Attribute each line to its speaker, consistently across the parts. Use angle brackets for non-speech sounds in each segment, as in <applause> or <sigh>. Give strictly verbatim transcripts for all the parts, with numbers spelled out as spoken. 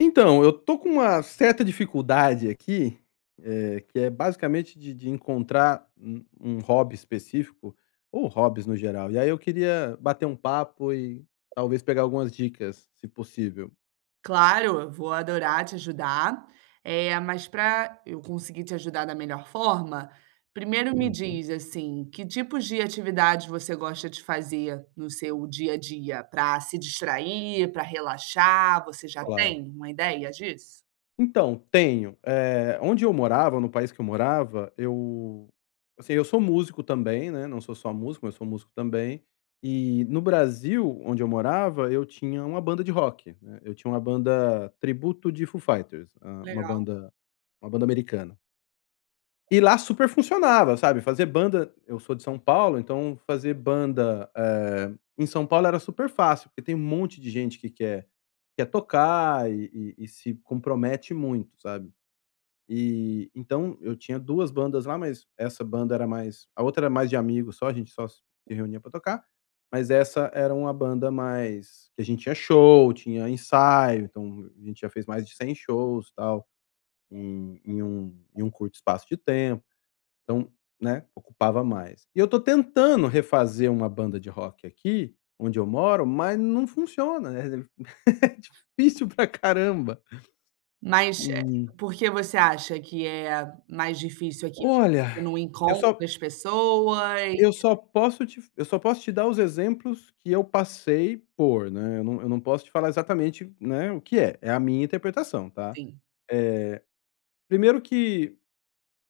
Speaker 1: Então, eu tô com uma certa dificuldade aqui, eh, que é basicamente de de encontrar um um hobby específico, ou hobbies no geral. E aí eu queria bater um papo e talvez pegar algumas dicas, se possível.
Speaker 2: Claro, vou adorar te ajudar. É, mas para eu conseguir te ajudar da melhor forma, primeiro me
Speaker 1: Uhum,
Speaker 2: diz, assim, que tipos de atividades você gosta de fazer no seu dia a dia para se distrair, para relaxar? Você já
Speaker 1: claro.
Speaker 2: tem uma ideia disso?
Speaker 1: Então, tenho. Eh, onde eu morava, no país que eu morava, eu assim, eu sou músico também, né, não sou só músico, mas sou músico também. E no Brasil, onde eu morava, eu tinha uma banda de rock, né, eu tinha uma banda tributo de Foo Fighters, hã, uma
Speaker 2: Legal.
Speaker 1: banda uma banda americana. E lá super funcionava, sabe. Fazer banda, eu sou de São Paulo, então fazer banda, eh, em São Paulo era super fácil, porque tem um monte de gente que quer quer tocar e e e se compromete muito, sabe. E então eu tinha duas bandas lá, mas essa banda era mais, a outra era mais de amigos só, a gente só se reunia pra tocar, mas essa era uma banda mais que a gente tinha show, tinha ensaio, então a gente já fez mais de cem shows, tal, em em um em um curto espaço de tempo, então, né, ocupava mais. E eu tô tentando refazer uma banda de rock aqui, onde eu moro, mas não funciona, né? <laughs> É difícil pra caramba.
Speaker 2: Mas, eh,
Speaker 1: E
Speaker 2: por que você acha que é mais difícil aqui?
Speaker 1: olha,
Speaker 2: Você não
Speaker 1: eu
Speaker 2: encontra
Speaker 1: só
Speaker 2: as pessoas,
Speaker 1: Eu só posso te eu só posso te dar os exemplos que eu passei por, né, eu não eu não posso te falar exatamente, né, o que é, é a minha interpretação, tá.
Speaker 2: enfim.
Speaker 1: Eh, Primeiro que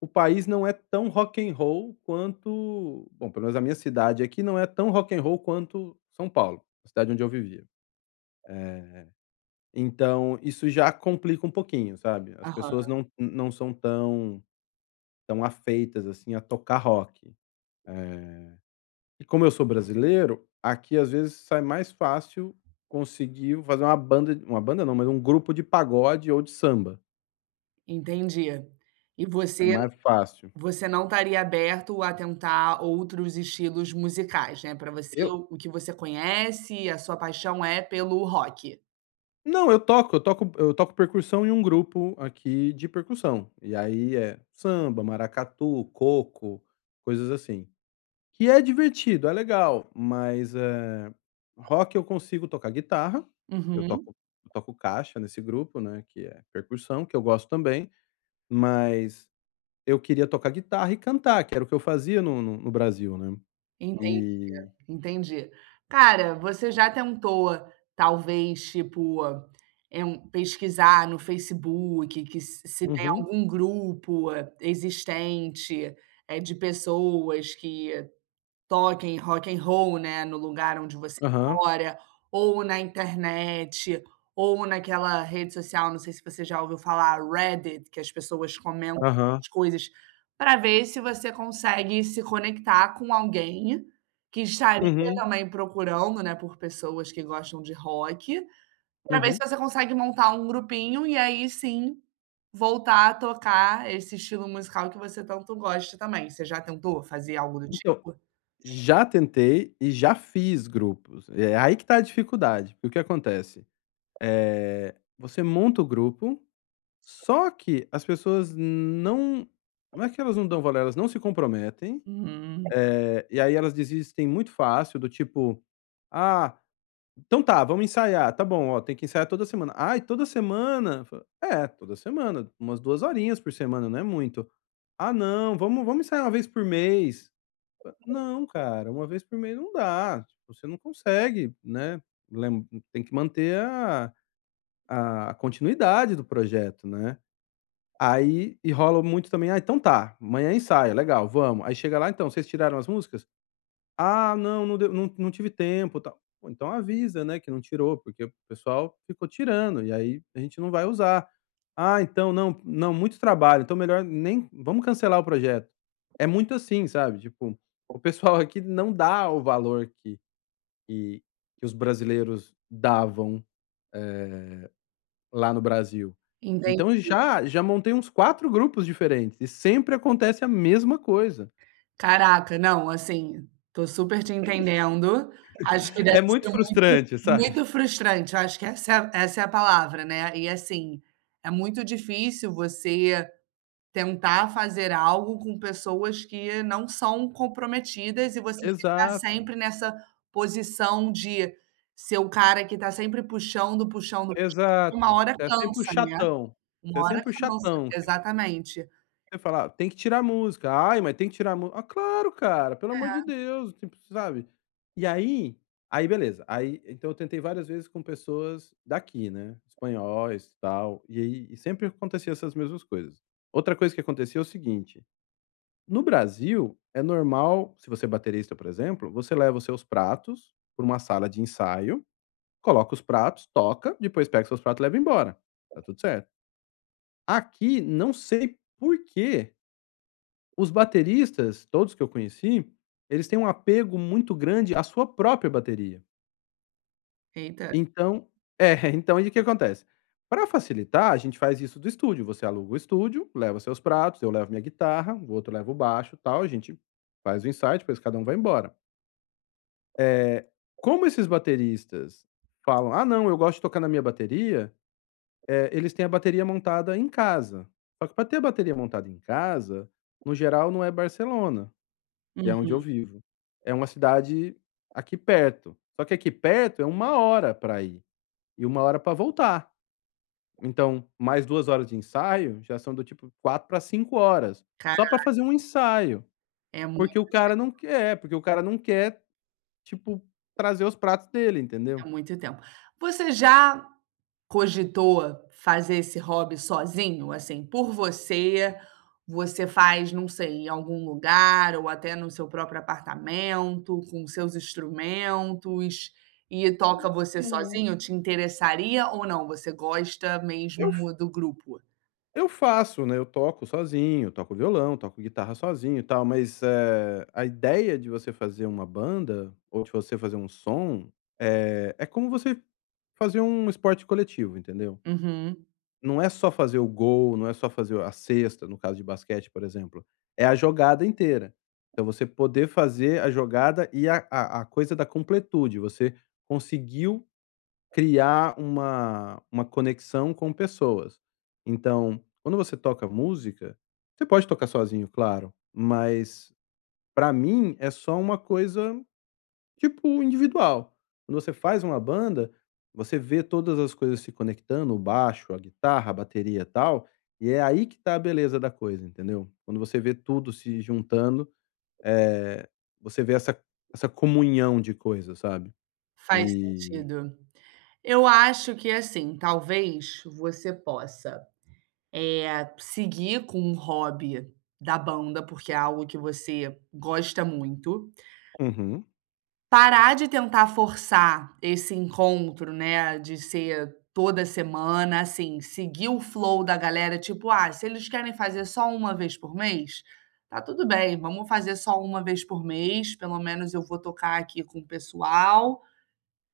Speaker 1: o país não é tão rock and roll quanto, bom, pelo menos a minha cidade aqui não é tão rock and roll quanto São Paulo, a cidade onde eu vivia. Eh, então isso já complica um pouquinho, sabe. As
Speaker 2: Aham,
Speaker 1: pessoas não não são tão tão afeitas, assim, a tocar rock. Eh E como eu sou brasileiro, aqui às vezes sai mais fácil conseguir fazer uma banda, uma banda não, mas um grupo de pagode ou de samba,
Speaker 2: entendi. E
Speaker 1: é
Speaker 2: você
Speaker 1: mais fácil.
Speaker 2: você não estaria aberto a tentar outros estilos musicais, né? Para você,
Speaker 1: Eu
Speaker 2: o o que você conhece, a sua paixão é pelo rock.
Speaker 1: não, eu toco, eu toco eu toco percussão em um grupo aqui de percussão, e aí é samba, maracatu, coco, coisas assim. Que é divertido, é legal, mas, eh, rock eu consigo tocar guitarra, eu
Speaker 2: Uhum,
Speaker 1: toco eu toco caixa nesse grupo, né, que é percussão, que eu gosto também, mas eu queria tocar guitarra e cantar, que era o que eu fazia no no no Brasil, né.
Speaker 2: entendi,
Speaker 1: E
Speaker 2: entendi. Cara, você já tentou, talvez, tipo, é um pesquisar no Facebook que se se tem
Speaker 1: uhum,
Speaker 2: algum grupo eh, existente, eh, de pessoas que toquem rock and roll, né, no lugar onde você
Speaker 1: aham,
Speaker 2: mora, ou na internet, ou naquela rede social, não sei se você já ouviu falar, Reddit, que as pessoas comentam
Speaker 1: aham,
Speaker 2: as coisas, para ver se você consegue se conectar com alguém que estaria
Speaker 1: uhum,
Speaker 2: também procurando, né, por pessoas que gostam de rock, para ver se
Speaker 1: uhum.
Speaker 2: você consegue montar um grupinho e aí sim voltar a tocar esse estilo musical que você tanto gosta também. Você já tentou fazer algo do
Speaker 1: Então,
Speaker 2: tipo?
Speaker 1: já tentei e já fiz grupos, é aí que tá a dificuldade, porque o que acontece, eh, você monta o grupo, só que as pessoas não, não é que elas não dão valor, elas não se comprometem,
Speaker 2: Hum,
Speaker 1: eh, e aí elas desistem muito fácil, do tipo: "Ah". Então tá, vamos ensaiar. Tá bom, ó, tem que ensaiar toda semana. Ai, toda semana? Fa- É, toda semana, umas duas horinhas por semana, não é muito. Ah, não, vamos, vamos ensaiar uma vez por mês. Fa- Não, cara, uma vez por mês não dá. Tipo, você não consegue, né? Lem- Tem que manter a, a continuidade do projeto, né? Aí e rola muito também. Ah, então tá, amanhã ensaia, legal, vamos. Aí chega lá, então, vocês tiraram as músicas? Ah, não, não deu, não, não tive tempo, tal. Pô, então avisa, né, que não tirou, porque o pessoal ficou tirando, e aí a gente não vai usar. Ah, então não, não, muito trabalho, então melhor nem, vamos cancelar o projeto. É muito assim, sabe, tipo, o pessoal aqui não dá o valor que que que os brasileiros davam, eh, lá no Brasil.
Speaker 2: enten
Speaker 1: Então já já montei uns quatro grupos diferentes e sempre acontece a mesma coisa.
Speaker 2: caraca! Não, assim, tô super te entendendo. Acho que deve
Speaker 1: É muito
Speaker 2: ser
Speaker 1: frustrante, sabe.
Speaker 2: muito frustrante, eu acho que essa é a essa é a palavra, né. E, assim, é muito difícil você tentar fazer algo com pessoas que não são comprometidas e você ficar
Speaker 1: Exato.
Speaker 2: sempre nessa posição de ser o cara que tá sempre puxando, puxando, puxando. Uma
Speaker 1: Exato.
Speaker 2: hora
Speaker 1: Você é sempre o
Speaker 2: cansa, né.
Speaker 1: chatão. Você
Speaker 2: Uma
Speaker 1: é
Speaker 2: hora
Speaker 1: sempre o
Speaker 2: cansa,
Speaker 1: chatão que
Speaker 2: exatamente.
Speaker 1: você fala: "Ah, tem que tirar a música. Ai, mas tem que tirar a mu". "Ah, claro, cara, pelo amor de Deus", tipo, sabe. E aí aí beleza, aí então eu tentei várias vezes com pessoas daqui, né, espanhóis, e tal, e aí e sempre acontecia essas mesmas coisas. Outra coisa que acontecia é o seguinte, no Brasil é normal, se você é baterista, por exemplo, você leva os seus pratos pra uma sala de ensaio. Coloca os pratos, toca, depois pega seus pratos e leva embora. Tá tudo certo. Aqui, não sei por quê, os bateristas, todos que eu conheci, eles têm um apego muito grande à sua própria bateria.
Speaker 2: Eita.
Speaker 1: Então é, <laughs> então aí o que acontece? Para facilitar, a gente faz isso do estúdio, você aluga o estúdio, leva seus pratos, eu levo minha guitarra, o outro leva o baixo, tal, a gente faz o ensaio, depois cada um vai embora. Eh, Como esses bateristas falam: "Ah não, eu gosto de tocar na minha bateria". Eh, eles têm a bateria montada em casa. Só que para ter a bateria montada em casa, no geral não é Barcelona, que é
Speaker 2: Uhum.
Speaker 1: onde eu vivo. É uma cidade aqui perto. Só que aqui perto é uma hora para ir e uma hora para voltar. Então, mais duas horas de ensaio já são do tipo quatro para cinco horas, só
Speaker 2: Cara,
Speaker 1: para fazer um ensaio,
Speaker 2: é
Speaker 1: porque o cara não quer, é, porque o cara não quer, tipo, trazer os pratos dele, entendeu?
Speaker 2: é muito tempo. Você já cogitou fazer esse hobby sozinho, assim, por você? Você faz, não sei, em algum lugar ou até no seu próprio apartamento, com seus instrumentos, e toca
Speaker 1: Hum,
Speaker 2: você sozinho? Te interessaria ou não? Você gosta mesmo
Speaker 1: Eu
Speaker 2: do grupo?
Speaker 1: Eu faço, né, eu toco sozinho, toco violão, toco guitarra sozinho e tal, mas, eh, a ideia de você fazer uma banda, ou de você fazer um som, eh, é como você fazer um esporte coletivo, entendeu.
Speaker 2: Uhum,
Speaker 1: Não é só fazer o gol, não é só fazer a cesta, no caso de basquete, por exemplo, é a jogada inteira. Então você poder fazer a jogada e a a a coisa da completude, você conseguiu criar uma uma conexão com pessoas. Então, quando você toca música, você pode tocar sozinho, claro, mas pra mim é só uma coisa, tipo, individual. Quando você faz uma banda, você vê todas as coisas se conectando, o baixo, a guitarra, a bateria, e tal, e é aí que tá a beleza da coisa, entendeu? Quando você vê tudo se juntando, eh, você vê essa essa comunhão de coisas, sabe?
Speaker 2: faz
Speaker 1: E
Speaker 2: sentido. Eu acho que, assim, talvez você possa, Eh, seguir com um hobby da banda, porque é algo que você gosta muito.
Speaker 1: uhum,
Speaker 2: Parar de tentar forçar esse encontro, né, de ser toda semana, assim, seguir o flow da galera, tipo: "Ah, se eles querem fazer só uma vez por mês, tá tudo bem, vamos fazer só uma vez por mês, pelo menos eu vou tocar aqui com o pessoal",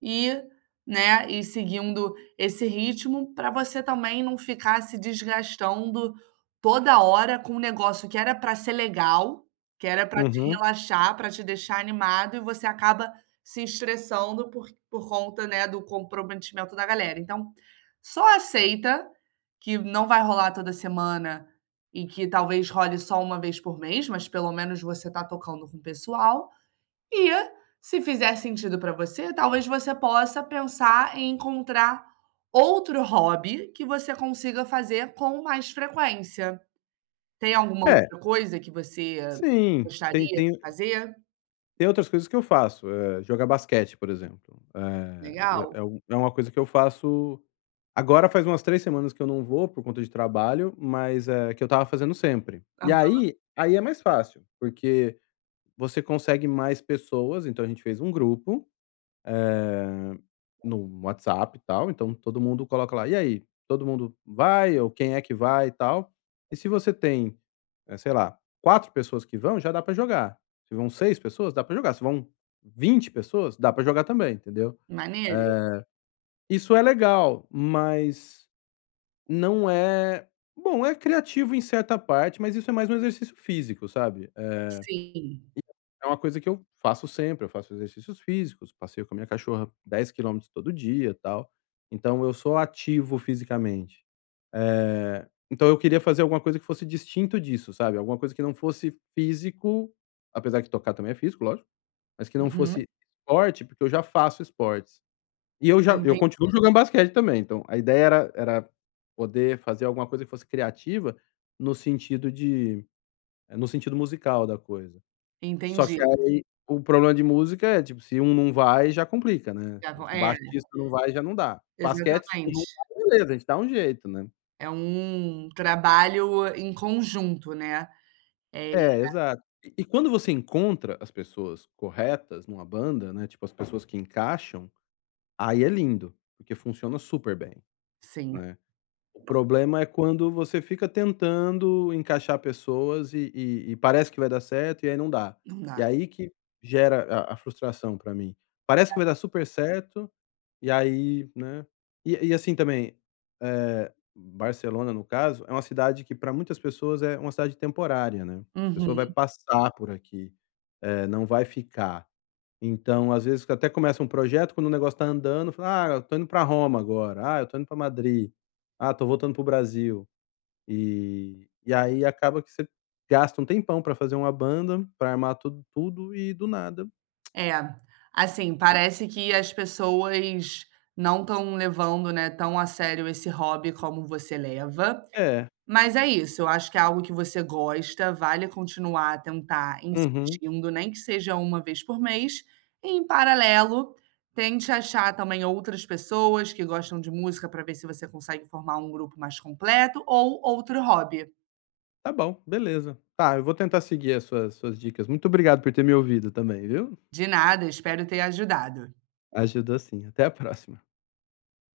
Speaker 2: e, né, e seguindo esse ritmo para você também não ficar se desgastando toda hora com um negócio que era para ser legal, que era para te
Speaker 1: uhum.
Speaker 2: relaxar, para te deixar animado, e você acaba se estressando por, por conta, né, do comprometimento da galera. Então, só aceita que não vai rolar toda semana e que talvez role só uma vez por mês, mas pelo menos você está tocando com o pessoal e, se fizer sentido para você, talvez você possa pensar em encontrar outro hobby que você consiga fazer com mais frequência. Tem alguma
Speaker 1: É.
Speaker 2: outra coisa que você
Speaker 1: Sim,
Speaker 2: gostaria
Speaker 1: tem
Speaker 2: de
Speaker 1: tem
Speaker 2: fazer?
Speaker 1: tem outras coisas que eu faço, eh, jogar basquete, por exemplo, eh, é eu-
Speaker 2: Legal?
Speaker 1: é um é uma coisa que eu faço, agora faz umas três semanas que eu não vou por conta de trabalho, mas é que eu tava fazendo sempre.
Speaker 2: Ah,
Speaker 1: E aí aí é mais fácil, porque você consegue mais pessoas, então a gente fez um grupo, eh, no WhatsApp e tal, então todo mundo coloca lá: "E aí, todo mundo vai?", ou "Quem é que vai?", e tal. E se você tem eh, sei lá, quatro pessoas que vão, já dá pra jogar. Se vão seis pessoas, dá pra jogar. Se vão vinte pessoas, dá pra jogar também, entendeu?
Speaker 2: maneiro?
Speaker 1: Eh, isso é legal, mas não é bom, é criativo em certa parte, mas isso é mais um exercício físico, sabe? É
Speaker 2: Sim.
Speaker 1: é uma coisa que eu faço sempre, eu faço exercícios físicos, passeio com a minha cachorra dez quilômetros todo dia, e tal. Então eu sou ativo fisicamente. Eh, então eu queria fazer alguma coisa que fosse distinto disso, sabe, alguma coisa que não fosse físico, apesar que tocar também é físico, lógico, mas que não
Speaker 2: Uhum.
Speaker 1: fosse esporte, porque eu já faço esportes. E eu já eu
Speaker 2: Enten
Speaker 1: continuo jogando basquete também, então a ideia era era poder fazer alguma coisa que fosse criativa no sentido de eh, no sentido musical da coisa. Só
Speaker 2: Entendi.
Speaker 1: que aí o problema de música é, tipo, se um não vai, já complica, né,
Speaker 2: Já vo-
Speaker 1: se o
Speaker 2: É,
Speaker 1: baixista não vai, já não dá. Basquete, se um não
Speaker 2: exatamente.
Speaker 1: vai, beleza, a gente dá um jeito, né.
Speaker 2: É um trabalho em conjunto, né. É,
Speaker 1: É, exato. E e quando você encontra as pessoas corretas numa banda, né, tipo, as pessoas que encaixam, aí é lindo, porque funciona super bem,
Speaker 2: sim,
Speaker 1: né. O problema é quando você fica tentando encaixar pessoas e e e parece que vai dar certo e aí não dá.
Speaker 2: não dá.
Speaker 1: E aí que gera a a frustração pra mim. Parece que vai dar super certo e aí, né, e e assim também, eh, Barcelona, no caso, é uma cidade que para muitas pessoas é uma cidade temporária, né. A pessoa vai
Speaker 2: Uhum.
Speaker 1: passar por aqui, eh, não vai ficar. Então, às vezes, até começa um projeto, quando o negócio tá andando, fala: "Ah, eu tô indo para Roma agora. Ah, eu tô indo para Madrid. Ah, tô voltando pro Brasil". E e aí acaba que você gasta um tempão para fazer uma banda, para armar tudo tudo e do nada
Speaker 2: É, assim, parece que as pessoas não estão levando, né, tão a sério esse hobby como você leva,
Speaker 1: é.
Speaker 2: mas é isso, eu acho que é algo que você gosta, vale continuar a tentar
Speaker 1: Uhum.
Speaker 2: insistindo, nem que seja uma vez por mês, e em paralelo, tente achar também outras pessoas que gostam de música para ver se você consegue formar um grupo mais completo ou outro hobby.
Speaker 1: Tá bom, beleza. Tá, eu vou tentar seguir as suas suas dicas. Muito obrigado por ter me ouvido também, viu.
Speaker 2: De nada, espero ter ajudado.
Speaker 1: Ajudou sim. Até a próxima.